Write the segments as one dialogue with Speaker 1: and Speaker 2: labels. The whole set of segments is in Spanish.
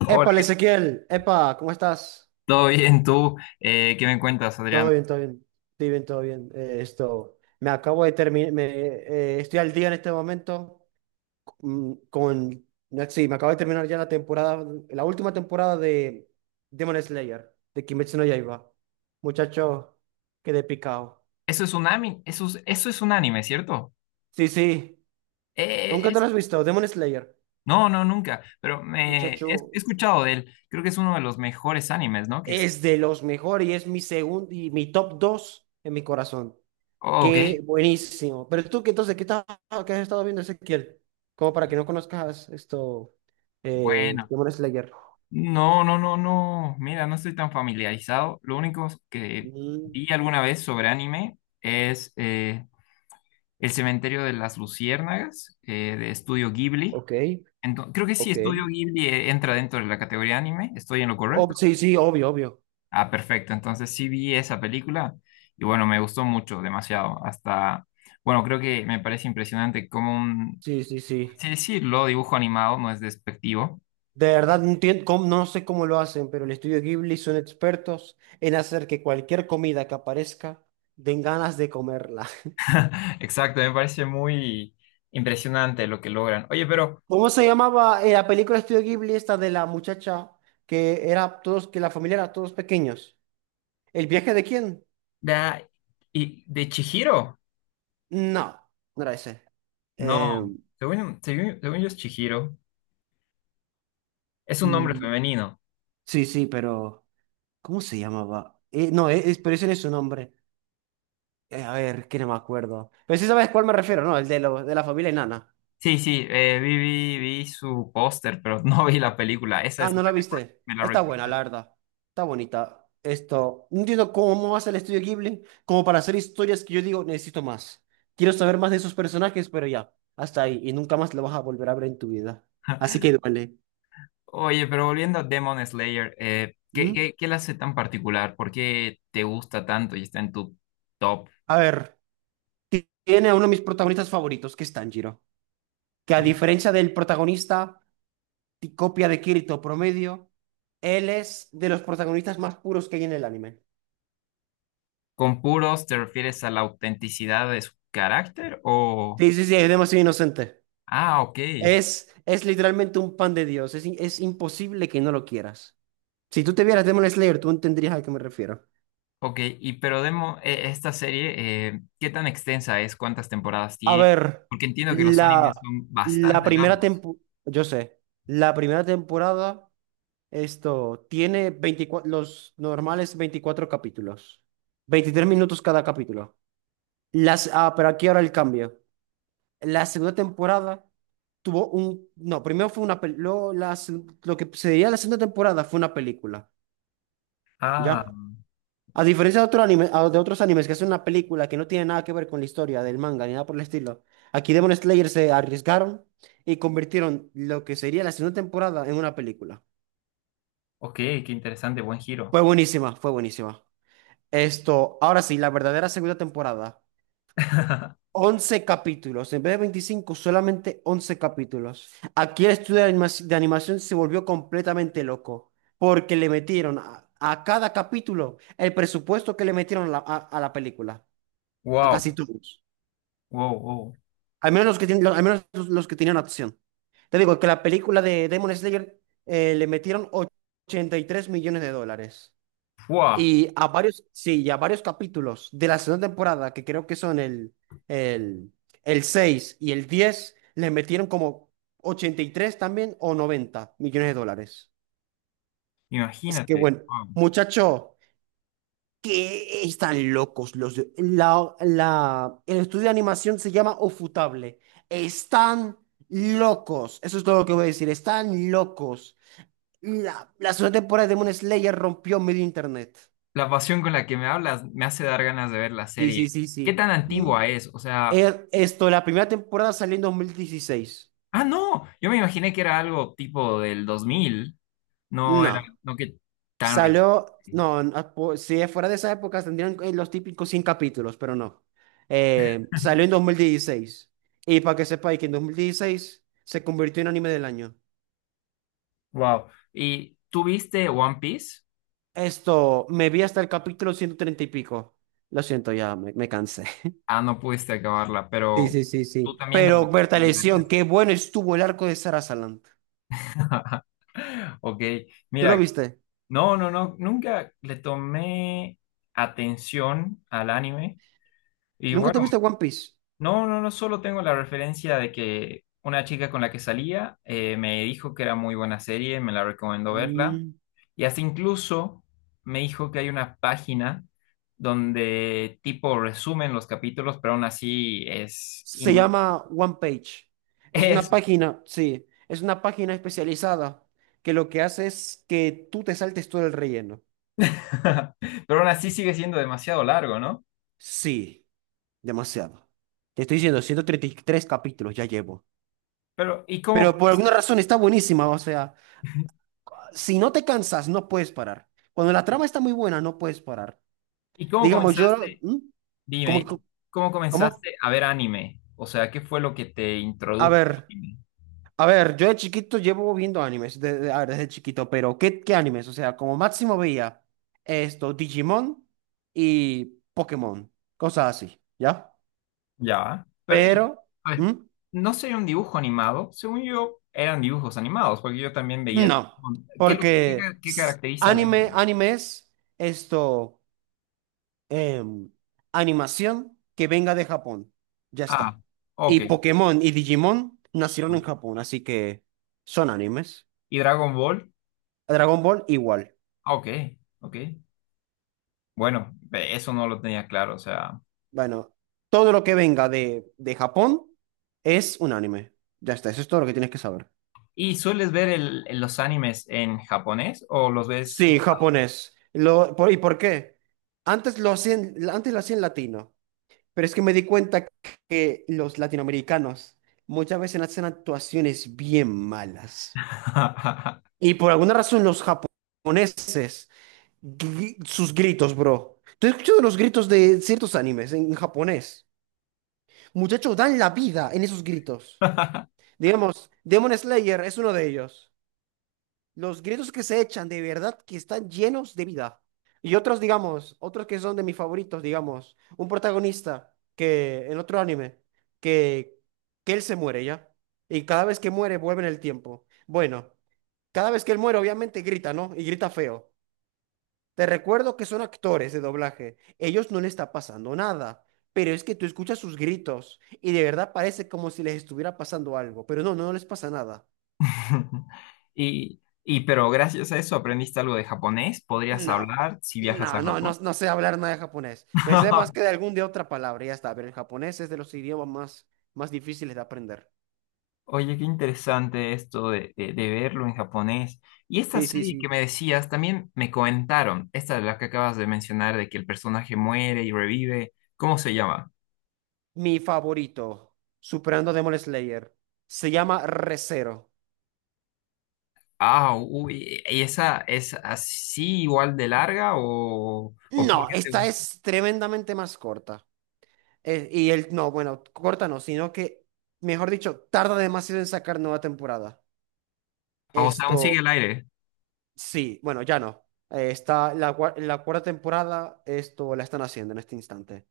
Speaker 1: Hola,
Speaker 2: Épale, Ezequiel, epa, ¿cómo estás?
Speaker 1: ¿todo bien tú? ¿Qué me cuentas,
Speaker 2: Todo
Speaker 1: Adrián?
Speaker 2: bien, todo bien, todo bien, todo bien. Esto, me acabo de terminar, estoy al día en este momento, con, no, sí, me acabo de terminar ya la temporada, la última temporada de Demon Slayer, de Kimetsu no Yaiba. Muchacho, quedé picado.
Speaker 1: Eso es un anime, eso es un anime, ¿cierto?
Speaker 2: Sí, sí,
Speaker 1: Eh,
Speaker 2: nunca te lo
Speaker 1: es-
Speaker 2: has visto, Demon Slayer.
Speaker 1: no, no, nunca, pero
Speaker 2: Muchacho,
Speaker 1: he escuchado de él. Creo que es uno de los mejores animes, ¿no? Que existe.
Speaker 2: es de los mejores y es mi segundo y mi top 2 en mi corazón.
Speaker 1: Ok,
Speaker 2: Qué buenísimo. Pero tú, ¿qué entonces, ¿qué, estás- ¿qué has estado viendo, Ezequiel? Como para que no conozcas esto,
Speaker 1: bueno.
Speaker 2: Demon Slayer.
Speaker 1: No, no, no, no. Mira, no estoy tan familiarizado. Lo único que
Speaker 2: Mm.
Speaker 1: vi alguna vez sobre anime es El Cementerio de las Luciérnagas, de Estudio Ghibli.
Speaker 2: Ok,
Speaker 1: Creo que sí, Estudio
Speaker 2: ok.
Speaker 1: Ghibli entra dentro de la categoría anime. ¿Estoy en lo correcto?
Speaker 2: Sí, sí, obvio, obvio.
Speaker 1: Ah, perfecto. Entonces sí vi esa película y bueno, me gustó mucho, demasiado. Hasta, bueno, creo que me parece impresionante como un,
Speaker 2: Sí, sí,
Speaker 1: por
Speaker 2: sí.
Speaker 1: así decirlo, dibujo animado, no es despectivo.
Speaker 2: De verdad, no sé cómo lo hacen, pero el estudio Ghibli son expertos en hacer que cualquier comida que aparezca den ganas de comerla.
Speaker 1: Exacto, me parece muy impresionante lo que logran. Oye, pero
Speaker 2: ¿Cómo se llamaba, la película de estudio Ghibli esta de la muchacha que era todos, que la familia era todos pequeños? ¿El viaje de quién?
Speaker 1: la, y, de Chihiro,
Speaker 2: No, no era ese. Eh,
Speaker 1: no, según yo es Chihiro, es un nombre
Speaker 2: mm,
Speaker 1: femenino.
Speaker 2: sí, sí, pero ¿cómo se llamaba? No, es, pero ese no es su nombre. A ver, que no me acuerdo. Pero sí sabes cuál me refiero, ¿no? El de, lo, de la familia enana.
Speaker 1: Sí, sí, vi su póster, pero no vi la película. Esa
Speaker 2: Ah,
Speaker 1: es,
Speaker 2: ¿no la viste?
Speaker 1: ¿me la
Speaker 2: Está buena, la
Speaker 1: recomiendas?
Speaker 2: verdad. Está bonita. Esto, no entiendo cómo hace el estudio Ghibli, como para hacer historias que yo digo, necesito más. Quiero saber más de esos personajes, pero ya, hasta ahí. Y nunca más lo vas a volver a ver en tu vida. Así que duele.
Speaker 1: Oye, pero volviendo a Demon Slayer,
Speaker 2: ¿Mm?
Speaker 1: ¿qué la hace tan particular? ¿Por qué te gusta tanto y está en tu top?
Speaker 2: A ver, tiene a uno de mis protagonistas favoritos, que es Tanjiro, que a
Speaker 1: De-
Speaker 2: diferencia del protagonista, copia de Kirito promedio, él es de los protagonistas más puros que hay en el anime.
Speaker 1: ¿Con puros te refieres a la autenticidad de su carácter o...?
Speaker 2: Sí, sí, sí, es demasiado inocente.
Speaker 1: Ah, ok,
Speaker 2: Es literalmente un pan de Dios. Es imposible que no lo quieras. Si tú te vieras Demon Slayer, tú entenderías a qué me refiero.
Speaker 1: ok. Y pero Demon, esta serie, ¿qué tan extensa es? ¿Cuántas temporadas
Speaker 2: A
Speaker 1: tiene?
Speaker 2: ver,
Speaker 1: Porque entiendo que los animes
Speaker 2: la,
Speaker 1: son
Speaker 2: la
Speaker 1: bastante
Speaker 2: primera
Speaker 1: largos.
Speaker 2: temporada, yo sé, la primera temporada, esto, tiene 24, los normales 24 capítulos, 23 minutos cada capítulo. Las, ah, pero aquí ahora el cambio. La segunda temporada No, primero fue una película. Lo que se veía la segunda temporada fue una película,
Speaker 1: Ah,
Speaker 2: ¿ya? A diferencia de otro anime, de otros animes que es una película que no tiene nada que ver con la historia del manga ni nada por el estilo, aquí Demon Slayer se arriesgaron y convirtieron lo que sería la segunda temporada en una película.
Speaker 1: ok, qué interesante, buen giro.
Speaker 2: Fue buenísima, fue buenísima. Esto, ahora sí, la verdadera segunda temporada. 11 capítulos, en vez de 25, solamente 11 capítulos. Aquí el estudio de de animación se volvió completamente loco, porque le metieron a cada capítulo el presupuesto que le metieron a la, a la película, a
Speaker 1: Wow,
Speaker 2: casi todos.
Speaker 1: wow, wow.
Speaker 2: Al menos los que, al menos los que tenían acción. Te digo que la película de Demon Slayer, le metieron 83 millones de dólares.
Speaker 1: Fua,
Speaker 2: Y a varios, sí, y a varios capítulos de la segunda temporada, que creo que son el, el 6 y el diez, le metieron como 83 también o 90 millones de dólares. Así que
Speaker 1: imagínate.
Speaker 2: bueno, muchacho, que están locos los de- la, el estudio de animación se llama Ofutable. Están locos. Eso es todo lo que voy a decir. Están locos. La segunda temporada de Demon Slayer rompió medio internet.
Speaker 1: La pasión con la que me hablas me hace dar ganas de ver la
Speaker 2: Sí, sí,
Speaker 1: serie.
Speaker 2: sí,
Speaker 1: ¿Qué
Speaker 2: sí.
Speaker 1: tan antigua es? O sea,
Speaker 2: Esto, la primera temporada salió en 2016.
Speaker 1: ah, no, yo me imaginé que era algo tipo del 2000. No era,
Speaker 2: No,
Speaker 1: no que tan reciente.
Speaker 2: salió, no, no, po- si fuera de esa época tendrían, los típicos 100 capítulos, pero no. Salió en 2016. Y para que sepáis que en 2016 se convirtió en anime del año.
Speaker 1: Wow. ¿Y tú viste One Piece?
Speaker 2: Esto, me vi hasta el capítulo 130 y pico. Lo siento, ya me cansé.
Speaker 1: Ah, no pudiste acabarla,
Speaker 2: Sí,
Speaker 1: pero
Speaker 2: sí, sí,
Speaker 1: tú
Speaker 2: sí.
Speaker 1: también la
Speaker 2: Pero Berta Lesión,
Speaker 1: recomendarías.
Speaker 2: qué bueno estuvo el arco de Sarasaland.
Speaker 1: Ok,
Speaker 2: ¿Tú lo
Speaker 1: mira,
Speaker 2: viste?
Speaker 1: no, no, no, nunca le tomé atención al anime. Y
Speaker 2: ¿Nunca
Speaker 1: bueno,
Speaker 2: te viste One Piece?
Speaker 1: no, no, no solo tengo la referencia de que una chica con la que salía me dijo que era muy buena serie, me la recomendó verla
Speaker 2: Mm.
Speaker 1: y hasta incluso me dijo que hay una página donde tipo resumen los capítulos, pero aún así
Speaker 2: Se llama One Page. Es
Speaker 1: es,
Speaker 2: una página, sí, es una página especializada que lo que hace es que tú te saltes todo el relleno.
Speaker 1: pero aún así sigue siendo demasiado largo, ¿no?
Speaker 2: Sí, demasiado. Te estoy diciendo, 133 capítulos ya llevo.
Speaker 1: Pero ¿y cómo
Speaker 2: Pero por alguna
Speaker 1: comenzaste?
Speaker 2: razón está buenísima, o sea, si no te cansas, no puedes parar. Cuando la trama está muy buena, no puedes parar.
Speaker 1: ¿Y cómo
Speaker 2: Digamos,
Speaker 1: comenzaste?
Speaker 2: ¿Mm? ¿Cómo?
Speaker 1: Dime, ¿cómo
Speaker 2: ¿Cómo?
Speaker 1: comenzaste a ver anime? O sea, ¿qué fue lo que te
Speaker 2: A
Speaker 1: introdujo al
Speaker 2: ver.
Speaker 1: anime?
Speaker 2: A ver, yo de chiquito llevo viendo animes, a ver, desde chiquito, pero ¿qué animes? O sea, como máximo veía esto, Digimon y Pokémon, cosas así, ¿ya?
Speaker 1: Ya. Pero, y,
Speaker 2: Pero,
Speaker 1: a ver,
Speaker 2: ¿mm?
Speaker 1: no sería un dibujo animado. Según yo, eran dibujos animados, porque yo también veía.
Speaker 2: No,
Speaker 1: ¿Qué, lo- qué, ca- ¿Qué caracteriza al
Speaker 2: anime,
Speaker 1: anime?
Speaker 2: animes, esto, em, animación que venga de Japón, ya
Speaker 1: Ah,
Speaker 2: está.
Speaker 1: ok.
Speaker 2: Y Pokémon y Digimon nacieron en Japón, así que son animes.
Speaker 1: ¿Y Dragon Ball?
Speaker 2: Dragon Ball igual.
Speaker 1: Ah, ok, ok. Bueno, ve, eso no lo tenía claro, o sea.
Speaker 2: Bueno, todo lo que venga de Japón es un anime. Ya está, eso es todo lo que tienes que saber.
Speaker 1: ¿Y sueles ver los animes en japonés o los ves?
Speaker 2: Sí, japonés. ¿Y por qué? Antes lo hacían latino, pero es que me di cuenta que los latinoamericanos muchas veces hacen actuaciones bien malas. Y por alguna razón los japoneses, sus gritos, bro. ¿Tú has escuchado los gritos de ciertos animes en japonés? Muchachos, dan la vida en esos gritos. Digamos, Demon Slayer es uno de ellos. Los gritos que se echan de verdad que están llenos de vida. Y otros, digamos, otros que son de mis favoritos, digamos, un protagonista que en otro anime, que, que él se muere ya. Y cada vez que muere vuelve en el tiempo. Bueno, cada vez que él muere obviamente grita, ¿no? Y grita feo. Te recuerdo que son actores de doblaje. Ellos no les está pasando nada. Pero es que tú escuchas sus gritos y de verdad parece como si les estuviera pasando algo. Pero no, no les pasa nada.
Speaker 1: Y pero gracias a eso aprendiste algo de japonés, ¿podrías
Speaker 2: No,
Speaker 1: hablar si viajas
Speaker 2: no,
Speaker 1: a
Speaker 2: no, no,
Speaker 1: Japón?
Speaker 2: no sé hablar nada de japonés. Me sé más que de algún de otra palabra, ya está. Pero el japonés es de los idiomas más difíciles de aprender.
Speaker 1: Oye, qué interesante esto de verlo en japonés. Y esta
Speaker 2: Sí, sí,
Speaker 1: serie que
Speaker 2: sí.
Speaker 1: me decías, también me comentaron, esta de la que acabas de mencionar, de que el personaje muere y revive. ¿Cómo se llama?
Speaker 2: Mi favorito, superando Demon Slayer, se llama Re:Zero.
Speaker 1: Ah, uy, ¿y esa es así igual de larga o por
Speaker 2: No,
Speaker 1: qué te
Speaker 2: esta
Speaker 1: gusta?
Speaker 2: es tremendamente más corta. Y el, no, bueno, corta no, sino que, mejor dicho, tarda demasiado en sacar nueva temporada.
Speaker 1: Ah, o sea, aún sigue
Speaker 2: Esto,
Speaker 1: el aire.
Speaker 2: sí, bueno, ya no. Está la, la cuarta temporada, esto la están haciendo en este instante.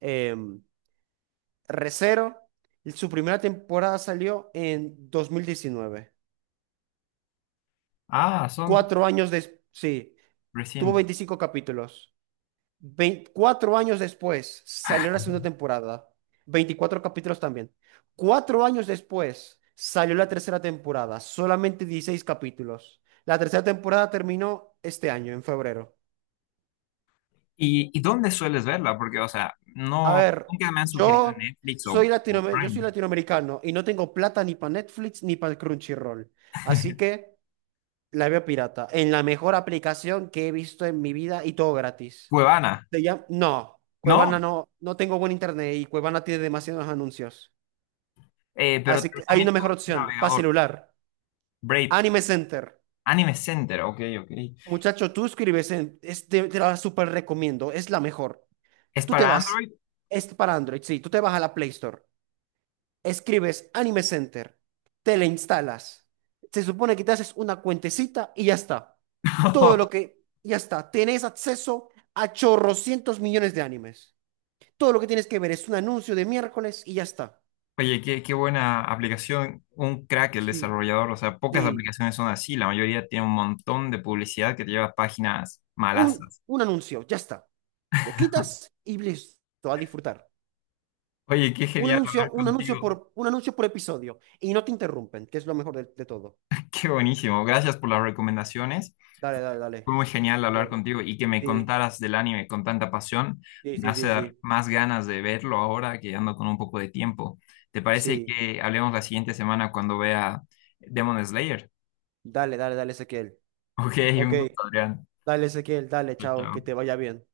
Speaker 2: Em, Re:Zero, su primera temporada salió en 2019.
Speaker 1: Ah, son
Speaker 2: 4 años después, sí, tuvo
Speaker 1: recientes.
Speaker 2: 25 capítulos. 4 años después salió la segunda temporada. 24 capítulos también. 4 años después salió la tercera temporada, solamente 16 capítulos. La tercera temporada terminó este año, en febrero.
Speaker 1: Y dónde sueles verla? Porque, o sea,
Speaker 2: A
Speaker 1: no,
Speaker 2: ver,
Speaker 1: nunca me han sugerido
Speaker 2: yo
Speaker 1: Netflix
Speaker 2: soy
Speaker 1: o
Speaker 2: latino, yo soy
Speaker 1: Prime.
Speaker 2: latinoamericano y no tengo plata ni para Netflix ni para Crunchyroll. Así que... La veo pirata. En la mejor aplicación que he visto en mi vida y todo gratis.
Speaker 1: Cuevana,
Speaker 2: No, Cuevana
Speaker 1: ¿no?
Speaker 2: no, no tengo buen internet y Cuevana tiene demasiados anuncios.
Speaker 1: Pero te
Speaker 2: Así que hay una
Speaker 1: recomiendo
Speaker 2: mejor
Speaker 1: un
Speaker 2: opción, para
Speaker 1: navegador.
Speaker 2: celular.
Speaker 1: Braid,
Speaker 2: Anime Center.
Speaker 1: Anime Center, ok, ok.
Speaker 2: Muchacho, tú escribes te la súper recomiendo, es la mejor.
Speaker 1: ¿Es
Speaker 2: Tú te
Speaker 1: para
Speaker 2: vas,
Speaker 1: Android?
Speaker 2: es para Android, sí, tú te vas a la Play Store, escribes Anime Center, te la instalas. Se supone que te haces una cuentecita y ya está. Todo lo que, ya está, tenés acceso a chorrocientos millones de animes. Todo lo que tienes que ver es un anuncio de miércoles y ya está.
Speaker 1: Oye, qué, qué buena aplicación, un crack el
Speaker 2: Sí,
Speaker 1: desarrollador, o sea, pocas
Speaker 2: sí.
Speaker 1: aplicaciones son así, la mayoría tiene un montón de publicidad que te lleva a páginas malasas.
Speaker 2: Un anuncio, ya está. Lo quitas y listo, a disfrutar.
Speaker 1: Oye, qué
Speaker 2: Un
Speaker 1: genial
Speaker 2: anuncio,
Speaker 1: hablar contigo,
Speaker 2: un anuncio por episodio. Y no te interrumpen, que es lo mejor de todo.
Speaker 1: qué buenísimo, gracias por las recomendaciones,
Speaker 2: Dale, dale, dale.
Speaker 1: fue muy genial
Speaker 2: Ok,
Speaker 1: hablar contigo y que me
Speaker 2: sí,
Speaker 1: contaras del anime con tanta pasión,
Speaker 2: sí,
Speaker 1: me
Speaker 2: sí,
Speaker 1: hace
Speaker 2: sí,
Speaker 1: dar
Speaker 2: sí.
Speaker 1: más ganas de verlo ahora que ando con un poco de tiempo. ¿Te parece
Speaker 2: Sí.
Speaker 1: que hablemos la siguiente semana cuando vea Demon Slayer?
Speaker 2: Dale, dale, dale, Ezequiel.
Speaker 1: Ok,
Speaker 2: Ok,
Speaker 1: un gusto, Adrián.
Speaker 2: dale, Ezequiel, dale,
Speaker 1: Chao,
Speaker 2: chao,
Speaker 1: chao.
Speaker 2: que te vaya bien.